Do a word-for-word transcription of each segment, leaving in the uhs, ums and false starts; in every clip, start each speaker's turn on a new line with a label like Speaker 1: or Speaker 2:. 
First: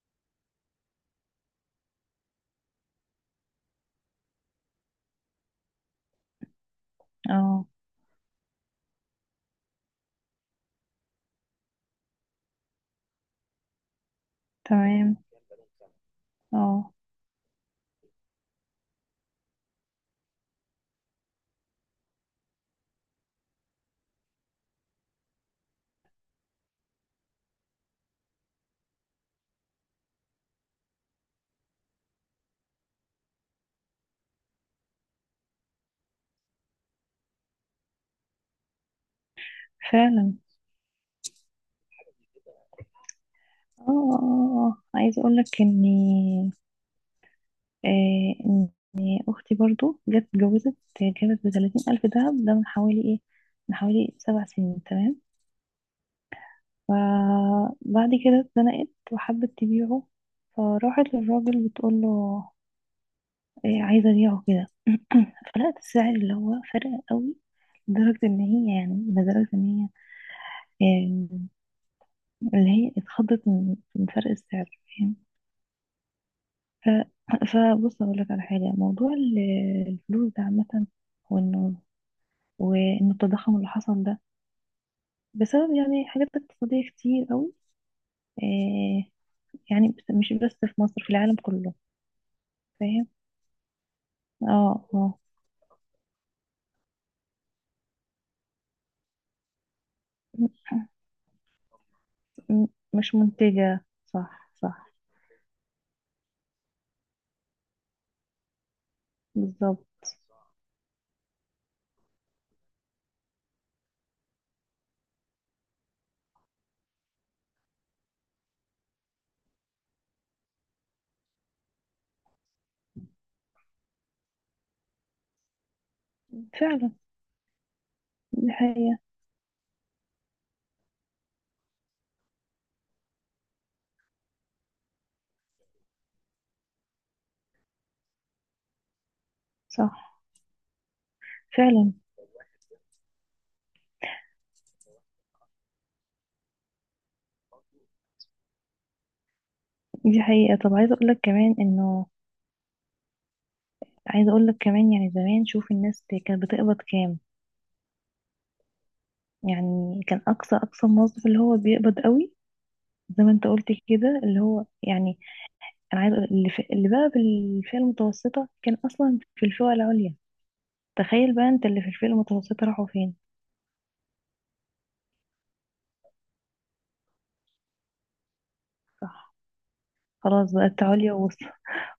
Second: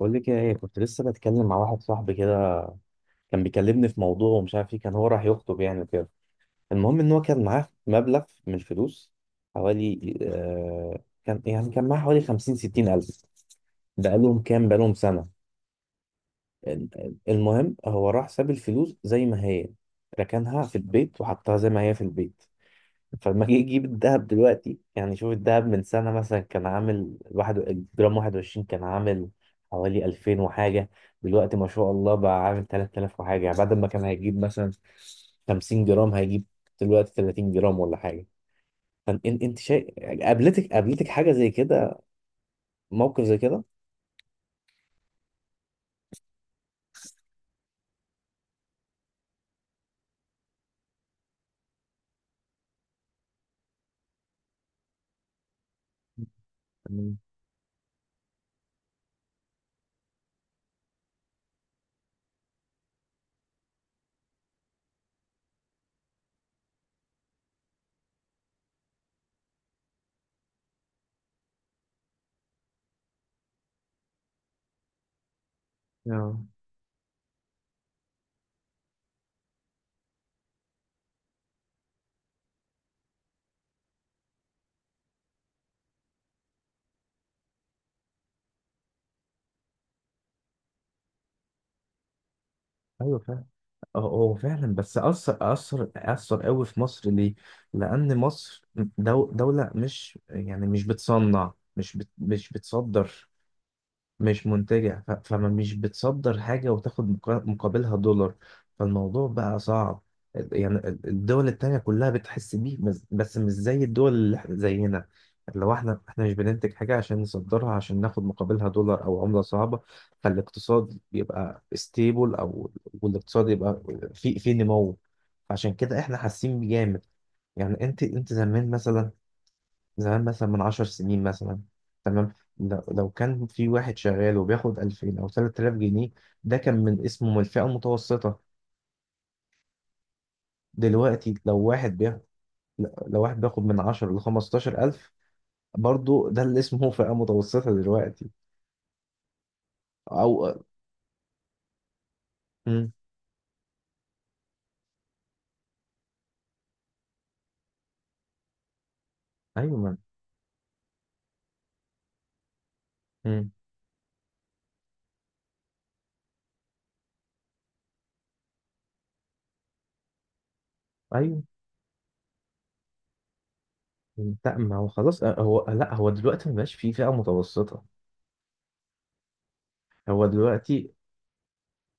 Speaker 1: بقول لك ايه، كنت لسه بتكلم مع واحد صاحبي كده. كان بيكلمني في موضوع، ومش عارف ايه، كان هو راح يخطب يعني وكده. المهم ان هو كان
Speaker 2: اه
Speaker 1: معاه مبلغ من الفلوس. حوالي آه كان يعني كان معاه حوالي خمسين ستين الف. بقالهم كام بقالهم
Speaker 2: تمام.
Speaker 1: سنة.
Speaker 2: اه
Speaker 1: المهم هو راح ساب الفلوس زي ما هي، ركنها في البيت وحطها زي ما هي في البيت. فلما جه يجيب الذهب دلوقتي، يعني شوف الذهب من سنة مثلا، كان عامل واحد الجرام واحد وعشرين، كان عامل حوالي ألفين وحاجة. دلوقتي ما شاء الله بقى عامل تلات آلاف وحاجة، يعني بعد ما كان هيجيب مثلا خمسين جرام، هيجيب دلوقتي تلاتين جرام ولا حاجة. فانت انت شايف؟
Speaker 2: فعلا.
Speaker 1: قابلتك قابلتك حاجة زي كده؟ موقف زي كده؟
Speaker 2: اه اه اه اه. عايزه اقول لك اني آه ان اختي برضو جت اتجوزت. جابت بتلاتين الف دهب ده من حوالي ايه من حوالي سبع سنين. تمام.
Speaker 1: يعني-
Speaker 2: فبعد كده اتزنقت وحبت تبيعه، فراحت للراجل بتقول له، إيه عايزه ابيعه كده. فلقت السعر اللي هو فرق قوي، لدرجه ان هي يعني لدرجه ان هي آه، اللي هي اتخضت من من فرق السعر. فاهم؟
Speaker 1: آه.
Speaker 2: ف... فبص اقول لك على حاجه، موضوع ال- الفلوس ده عامه، وانه وان التضخم اللي حصل ده بسبب يعني حاجات اقتصاديه كتير قوي. آه يعني بس- مش بس في مصر، في العالم كله. فاهم؟
Speaker 1: ايوه، اه هو
Speaker 2: اه
Speaker 1: فعلا، بس
Speaker 2: اه.
Speaker 1: أثر أثر أثر قوي في مصر ليه؟ لأن مصر دو دولة مش
Speaker 2: م-
Speaker 1: يعني مش بتصنع، مش بت مش
Speaker 2: م- مش
Speaker 1: بتصدر.
Speaker 2: منتجه.
Speaker 1: مش
Speaker 2: صح صح.
Speaker 1: منتجع، ف- فما مش بتصدر حاجة وتاخد مقا- مقابلها دولار. فالموضوع بقى
Speaker 2: بالظبط.
Speaker 1: صعب. ال- يعني ال- الدول التانية كلها بتحس بيه، بس بس مش زي الدول اللي إحنا- زينا. لو احنا احنا مش بننتج حاجة عشان نصدرها، عشان ناخد مقابلها دولار او عملة صعبة. فالاقتصاد يبقى ستيبل، او والاقتصاد يبقى في في نمو. عشان كده احنا حاسين
Speaker 2: فعلا.
Speaker 1: بجامد. يعني انت انت
Speaker 2: دي
Speaker 1: زمان
Speaker 2: حقيقه.
Speaker 1: مثلا، زمان مثلا من عشر سنين مثلا. تمام. لو لو كان في واحد شغال وبياخد ألفين أو ثلاث آلاف جنيه، ده كان من اسمه من الفئة المتوسطة.
Speaker 2: صح.
Speaker 1: دلوقتي لو
Speaker 2: فعلا.
Speaker 1: واحد بياخد لو واحد بياخد من عشرة ل خمستاشر ألف، برضه ده اللي اسمه فئة متوسطة دلوقتي.
Speaker 2: دي
Speaker 1: أو
Speaker 2: حقيقه. طب عايزه اقول لك كمان انه
Speaker 1: مم.
Speaker 2: عايزه اقول لك كمان يعني زمان شوف الناس كانت بتقبض كام.
Speaker 1: أيوة ما-
Speaker 2: يعني كان اقصى اقصى موظف اللي هو بيقبض قوي زي ما انت
Speaker 1: مم.
Speaker 2: قلت كده، اللي هو يعني، انا عايز أقول- اللي, في اللي بقى بالفئة المتوسطة كان اصلا في الفئة العليا. تخيل
Speaker 1: أيوه،
Speaker 2: بقى انت اللي في الفئة المتوسطة راحوا فين.
Speaker 1: لا ما هو خلاص، آه، هو، لا هو دلوقتي ما بقاش في فئة متوسطة.
Speaker 2: صح.
Speaker 1: هو
Speaker 2: خلاص بقت
Speaker 1: دلوقتي.
Speaker 2: عليا ووسط،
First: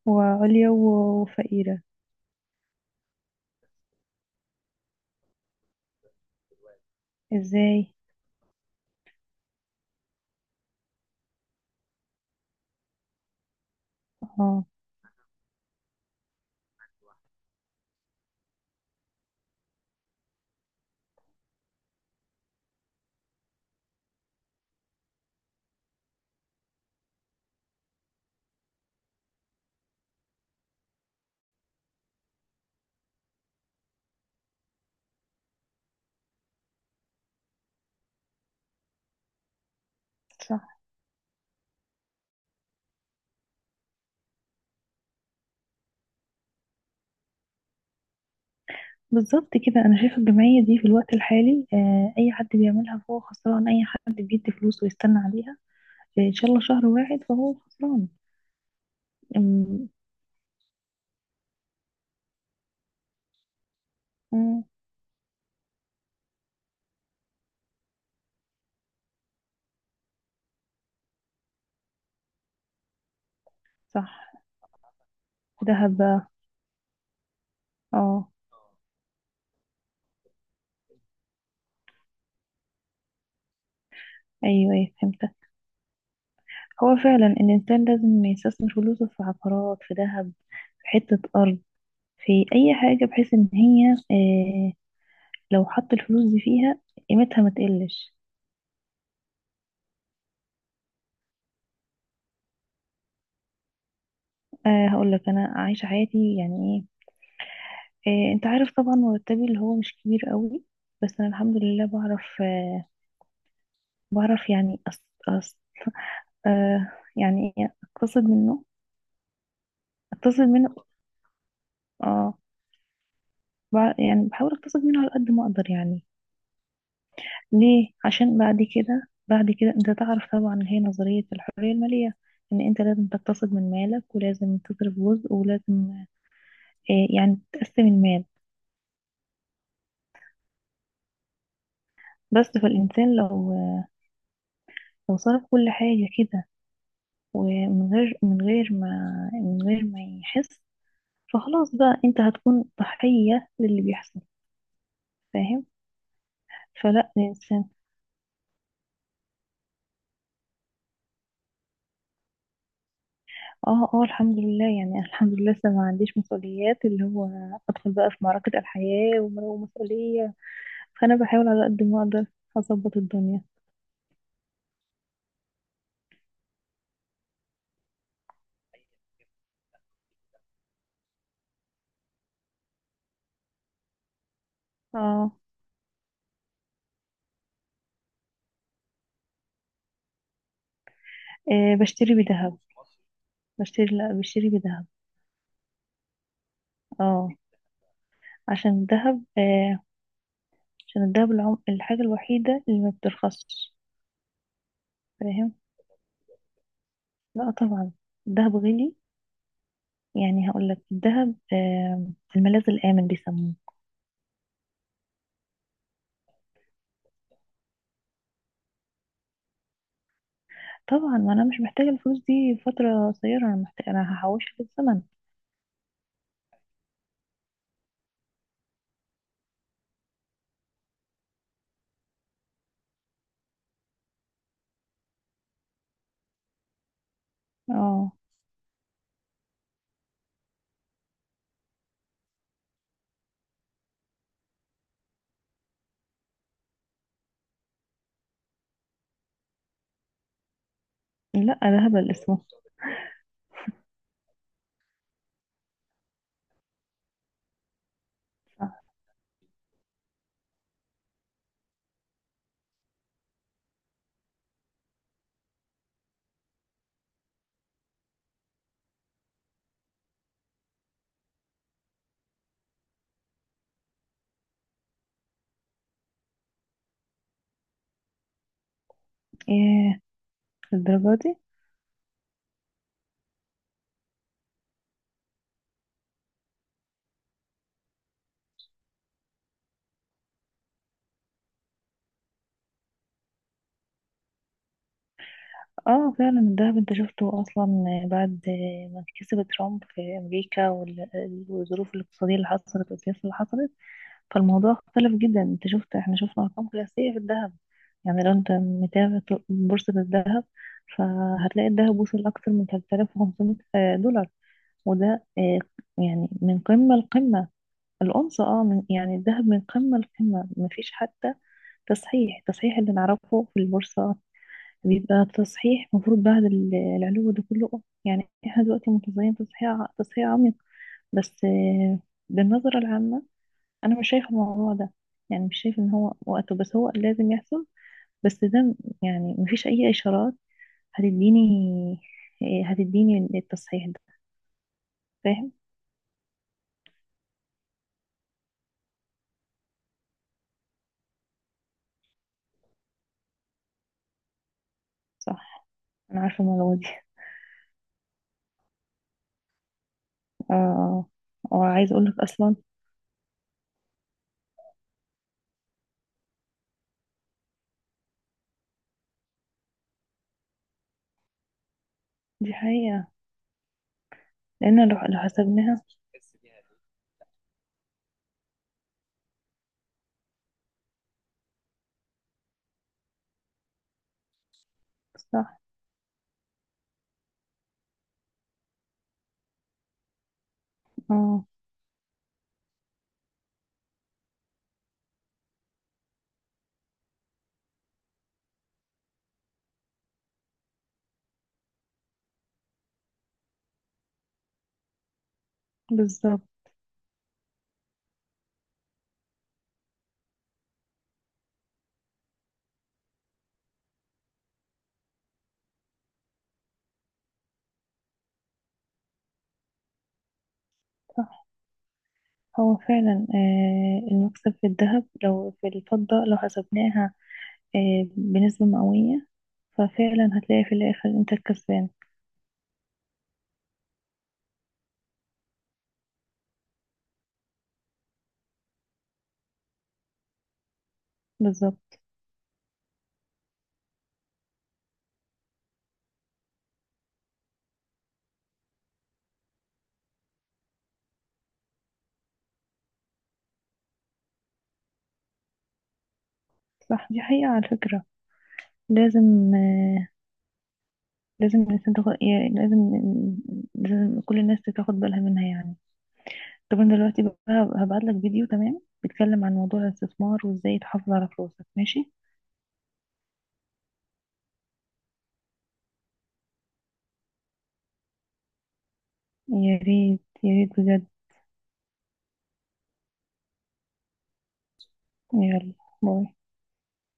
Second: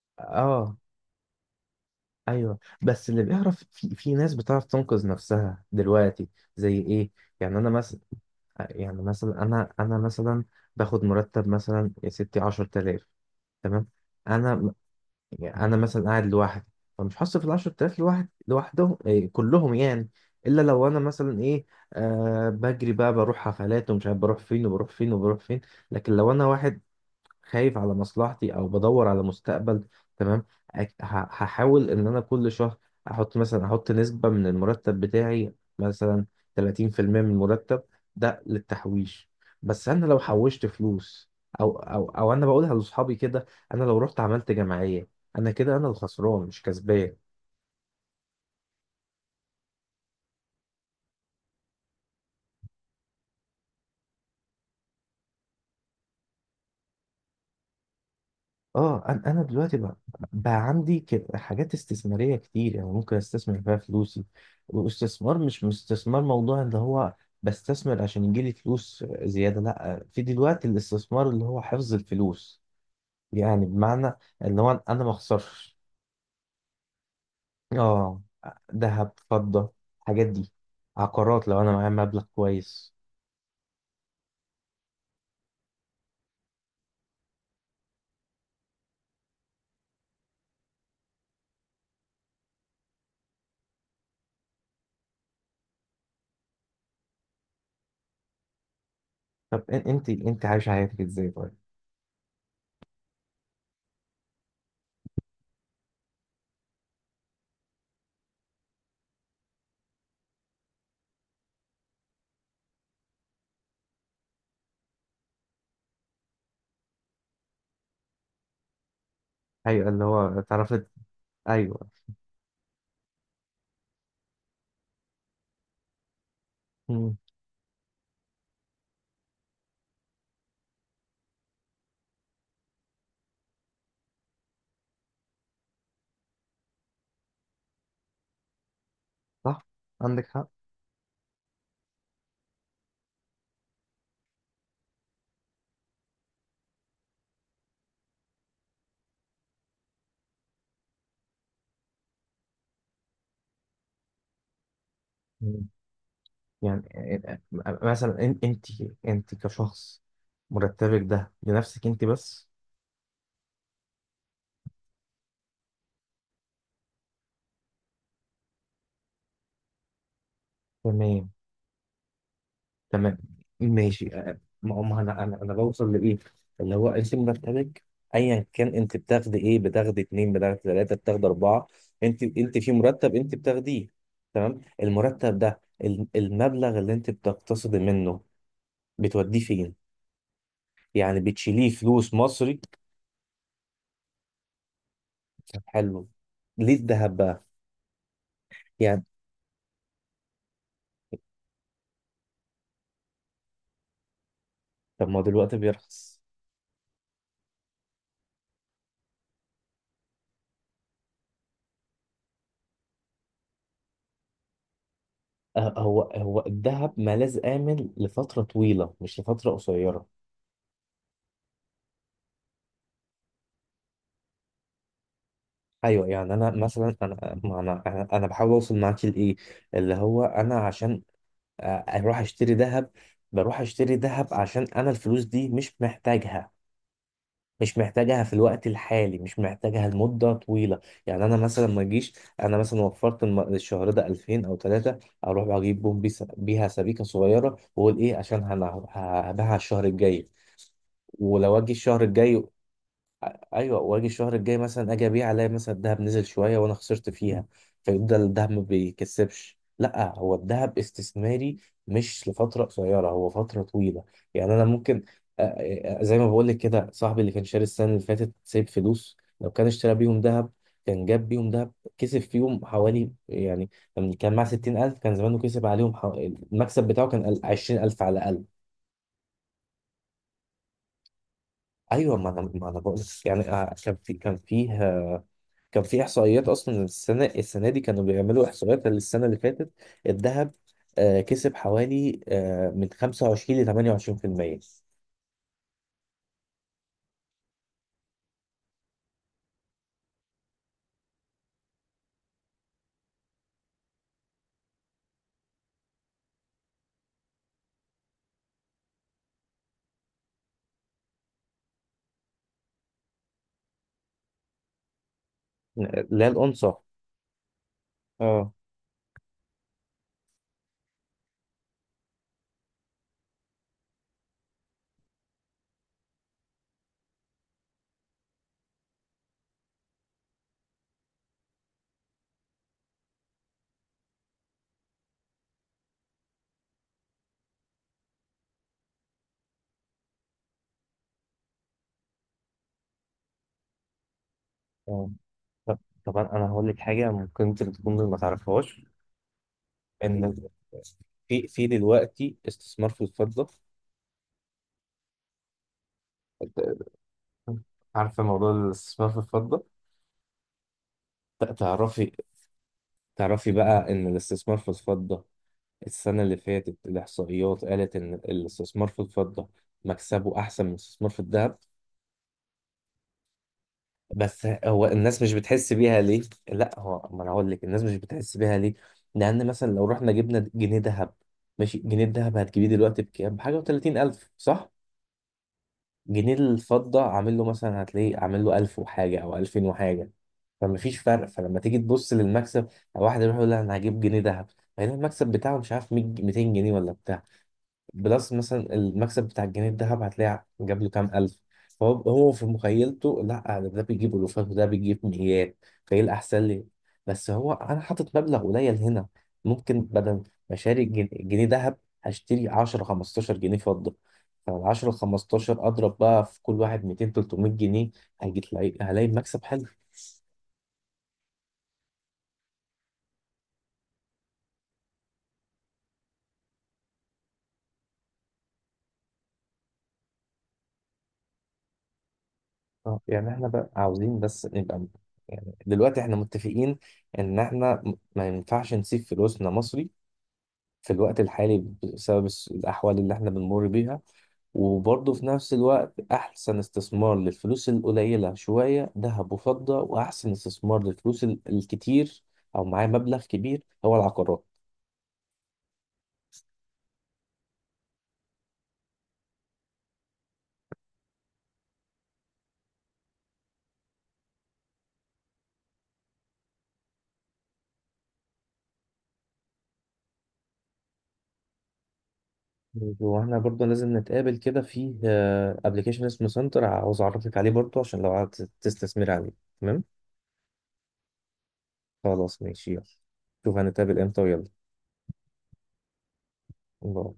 Speaker 2: وعليا
Speaker 1: اه
Speaker 2: و- وفقيرة.
Speaker 1: ايوه، بس اللي بيعرف، في في ناس بتعرف تنقذ نفسها دلوقتي. زي ايه؟ يعني انا
Speaker 2: ازاي؟
Speaker 1: مثلا يعني مثلا انا انا مثلا باخد مرتب مثلا يا ستي عشرة آلاف. تمام.
Speaker 2: اه.
Speaker 1: انا يعني انا مثلا قاعد لوحدي. فمش هصرف ال عشرة آلاف لوحد لوحدهم إيه كلهم يعني. الا لو انا مثلا ايه، آه بجري بقى، بروح حفلات ومش عارف بروح فين وبروح فين وبروح فين. لكن لو انا واحد خايف على مصلحتي، او بدور على مستقبل. تمام. أك- ه- هحاول ان انا كل شهر احط مثلا احط نسبة من المرتب بتاعي. مثلا تلاتين في المية من المرتب، ده للتحويش. بس انا لو حوشت
Speaker 2: صح.
Speaker 1: فلوس، او او او انا بقولها لاصحابي كده، انا لو رحت عملت جمعية، انا كده انا الخسران مش كسبان.
Speaker 2: بالظبط كده، انا شايفة الجمعية دي في الوقت الحالي آه، اي حد بيعملها فهو خسران. اي حد بيدي فلوس ويستنى عليها ان شاء الله شهر واحد فهو خسران.
Speaker 1: اه، انا انا دلوقتي
Speaker 2: أم-
Speaker 1: بقى، بقى عندي ك- حاجات استثماريه كتير، يعني ممكن استثمر فيها فلوسي.
Speaker 2: أم،
Speaker 1: واستثمار مش استثمار موضوع اللي هو بستثمر عشان يجيلي فلوس زياده. لا، في دلوقتي الاستثمار اللي هو حفظ الفلوس. يعني
Speaker 2: صح.
Speaker 1: بمعنى، اللي هو انا ما اخسرش.
Speaker 2: دهب بقى.
Speaker 1: اه،
Speaker 2: اه.
Speaker 1: ذهب، فضه، الحاجات دي، عقارات لو انا معايا مبلغ كويس.
Speaker 2: ايوه ايوه فهمتك. هو فعلا الانسان لازم يستثمر فلوسه في عقارات، في ذهب، في حتة ارض، في اي حاجة، بحيث ان هي آه لو حط الفلوس دي فيها قيمتها ما تقلش.
Speaker 1: طب إن- انت انت عايش حياتك ازاي طيب؟
Speaker 2: آه هقول لك انا عايشة حياتي يعني ايه آه انت عارف طبعا مرتبي اللي هو مش كبير قوي، بس انا الحمد لله بعرف، آه بعرف يعني أص أص آه يعني ايه اقتصد منه،
Speaker 1: ايوه، اللي هو
Speaker 2: اقتصد منه.
Speaker 1: اتعرفت. ايوه.
Speaker 2: اه بع- يعني بحاول اقتصد منه على قد ما اقدر يعني.
Speaker 1: مم.
Speaker 2: ليه؟ عشان بعد كده، بعد كده، انت تعرف طبعا اللي هي نظرية الحرية المالية، ان انت لازم تقتصد من مالك ولازم تصرف جزء ولازم، آه، يعني تقسم المال.
Speaker 1: صح. عندك
Speaker 2: بس فالإنسان لو لو صرف كل حاجة كده ومن غير من غير ما من غير ما يحس، فخلاص بقى انت هتكون ضحية للي بيحصل. فاهم؟
Speaker 1: حق يعني.
Speaker 2: فلا
Speaker 1: آه،
Speaker 2: الإنسان.
Speaker 1: آه، مثلا انت انت انت كشخص، مرتبك ده لنفسك انت بس.
Speaker 2: اه اه الحمد لله يعني أنا الحمد لله لسه ما عنديش مسؤوليات، اللي هو أدخل بقى في معركة الحياة ومسؤولية. فانا
Speaker 1: تمام،
Speaker 2: بحاول على قد ما اقدر اظبط
Speaker 1: تمام،
Speaker 2: الدنيا.
Speaker 1: ماشي. أه، ما ما انا انا انا بوصل لايه؟ اللي هو انت مرتبك، ايا كان انت بتاخدي ايه، بتاخدي اتنين، بتاخدي تلاته، بتاخدي اربعه. انت انت في مرتب انت بتاخديه. تمام.
Speaker 2: اه.
Speaker 1: المرتب ده، ال- المبلغ اللي انت بتقتصدي منه، بتوديه فين؟ يعني بتشيليه
Speaker 2: إيه
Speaker 1: فلوس
Speaker 2: بشتري بذهب.
Speaker 1: مصري؟
Speaker 2: بشتري لا، بشتري بذهب.
Speaker 1: طب حلو، ليه الذهب
Speaker 2: اه،
Speaker 1: بقى؟
Speaker 2: عشان
Speaker 1: يعني،
Speaker 2: الذهب، آه عشان الذهب العم... الحاجة الوحيدة اللي ما بترخصش.
Speaker 1: طب ما هو
Speaker 2: فاهم؟
Speaker 1: دلوقتي بيرخص.
Speaker 2: لا طبعا الذهب غالي. يعني هقول لك الذهب آه الملاذ الآمن بيسموه.
Speaker 1: آه، هو هو الذهب ملاذ آمن لفترة طويلة، مش لفترة قصيرة.
Speaker 2: طبعا، ما انا مش محتاجة الفلوس دي فترة قصيرة، انا محتاجة، انا هحوشها في الزمن.
Speaker 1: أيوة، يعني أنا مثلا، أنا ما أنا أنا أنا بحاول أوصل معاك لإيه؟ اللي هو أنا عشان آه، أروح أشتري ذهب، بروح أشتري ذهب عشان أنا الفلوس دي مش محتاجها. مش
Speaker 2: اه.
Speaker 1: محتاجها في الوقت الحالي، مش محتاجها لمدة طويلة. يعني أنا مثلا ما أجيش، أنا مثلا وفرت الم- الشهر ده ألفين أو تلاتة، أروح أجيب بوم بيس- بيها سبيكة صغيرة، وأقول إيه، عشان هن- هبيعها الشهر الجاي. ولو
Speaker 2: لا
Speaker 1: اجي
Speaker 2: ده
Speaker 1: الشهر
Speaker 2: هبل اسمه.
Speaker 1: الجاي، ايوه، واجي الشهر الجاي مثلا، اجي ابيع الاقي مثلا الذهب نزل شويه وانا خسرت فيها. فيفضل الذهب ما
Speaker 2: صح.
Speaker 1: بيكسبش، لا هو الذهب استثماري، مش لفتره قصيره، هو فتره طويله. يعني انا ممكن، آه، آه، زي ما بقول لك كده، صاحبي اللي كان شاري السنه اللي فاتت سايب فلوس، لو كان اشترى بيهم ذهب، كان جاب بيهم ذهب، كسب فيهم حوالي يعني. لما كان معاه ستين ألف، كان زمانه كسب عليهم حو... المكسب بتاعه كان عشرين ألف على الاقل.
Speaker 2: ايه الدرجة دي؟
Speaker 1: ايوه، ما انا ما انا بقول يعني، آه، كان في كان فيه كان في احصائيات اصلا. السنه السنه دي كانوا بيعملوا احصائيات للسنه اللي فاتت. الذهب آه، كسب حوالي آه، من خمسة وعشرين ل تمانية وعشرين في المية.
Speaker 2: اه فعلا الذهب انت شفته اصلا بعد ما كسب ترامب في امريكا وال- والظروف الاقتصادية اللي حصلت والسياسة اللي حصلت، فالموضوع اختلف جدا. انت شفت، احنا شفنا ارقام قياسية في الذهب. يعني لو انت متابع ط- بورصة الذهب فهتلاقي الذهب وصل اكتر من ثلاثة آلاف وخمسمائة دولار. وده آه،
Speaker 1: لا،
Speaker 2: يعني من
Speaker 1: الأونصة.
Speaker 2: قمة لقمة. الأونصة.
Speaker 1: اه
Speaker 2: اه، من يعني الذهب من قمة لقمة مفيش حتى تصحيح. التصحيح اللي نعرفه في البورصة بيبقى التصحيح المفروض بعد ال- العلو ده كله، آه، يعني احنا دلوقتي متظاهرين تصحيح ع- تصحيح عميق. بس، آه، بالنظرة العامة، أنا مش شايفة الموضوع ده، يعني مش شايفة إن هو وقته، بس هو لازم يحصل. بس ده م- يعني مفيش أي إشارات هتديني آه، هتديني التصحيح ده.
Speaker 1: آه.
Speaker 2: فاهم؟
Speaker 1: طب طب انا أنا هقول لك حاجه ممكن انت تكون ما تعرفهاش، ان في في دلوقتي استثمار في الفضة.
Speaker 2: صح. أنا عارفة الموضوع دي.
Speaker 1: عارفه موضوع الاستثمار في الفضه.
Speaker 2: اه آه.
Speaker 1: ت-
Speaker 2: وعايز
Speaker 1: تعرفي
Speaker 2: أقولك أصلا،
Speaker 1: تعرفي بقى إن الاستثمار في الفضة، السنة اللي فاتت الإحصائيات قالت إن الاستثمار في الفضة مكسبه أحسن من الاستثمار في الذهب.
Speaker 2: دي حقيقة.
Speaker 1: بس هو
Speaker 2: لأن لو لو
Speaker 1: الناس مش بتحس
Speaker 2: حسبناها.
Speaker 1: بيها ليه؟ لا، هو ما أنا هقول لك الناس مش بتحس بيها ليه. لأن مثلا لو رحنا جبنا جنيه ذهب، ماشي، جنيه الذهب هتجيبيه دلوقتي بكام؟ بحاجة وتلاتين ألف صح؟
Speaker 2: صح.
Speaker 1: جنيه الفضة عامل له مثلا، هتلاقيه عامل له ألف وحاجة أو ألفين وحاجة. فمفيش فرق.
Speaker 2: اه.
Speaker 1: فلما تيجي تبص للمكسب، واحد يروح يقول لها أنا هجيب جنيه ذهب، هيلاقي المكسب بتاعه مش عارف مية ميتين جنيه ولا بتاع. بلس مثلا المكسب بتاع الجنيه الذهب، هتلاقي جاب له كام ألف. فهو هو في مخيلته لا أنا ده بيجيب ألوفات وده بيجيب مئات. فإيه الأحسن
Speaker 2: بالظبط.
Speaker 1: لي؟ بس هو أنا حاطط مبلغ قليل هنا، ممكن بدل ما أشتري جن- جنيه ذهب، هشتري عشرة خمستاشر جنيه فضة. فال العشرة خمستاشر أضرب بقى في كل واحد ميتين تلتمية جنيه، هيجي تلاقي هلاقي مكسب حلو.
Speaker 2: صح. هو فعلا آه، المكسب في الذهب، لو في الفضة لو حسبناها آه، بنسبة مئوية، ففعلا هتلاقي في الآخر انت الكسبان.
Speaker 1: آه، يعني احنا بقى عاوزين بس نبقى، يعني دلوقتي احنا متفقين ان احنا م- ما ينفعش نسيب فلوسنا مصري في الوقت الحالي
Speaker 2: بالظبط.
Speaker 1: بسبب الس- الأحوال اللي احنا بنمر بيها. وبرضه في نفس الوقت أحسن استثمار للفلوس القليلة شوية ذهب وفضة، وأحسن استثمار للفلوس ال- الكتير أو معايا مبلغ كبير هو العقارات.
Speaker 2: صح دي حقيقة، على فكرة لازم، آه، لازم الإنسان تاخد يعني، لازم لازم كل الناس تاخد بالها منها يعني. طب أنا دلوقتي بقى هبعت لك فيديو، تمام، بيتكلم عن موضوع الاستثمار وازاي تحافظ على فلوسك، ماشي؟
Speaker 1: واحنا برضه لازم نتقابل كده في ابلكيشن اسمه سنتر، عاوز أعرفك عليه برضه عشان لو عايز تستثمر عليه.
Speaker 2: يا
Speaker 1: تمام،
Speaker 2: ريت يا ريت بجد.
Speaker 1: خلاص ماشي، يلا، شوف هنتقابل امتى ويلا.
Speaker 2: يلا، باي.
Speaker 1: باي.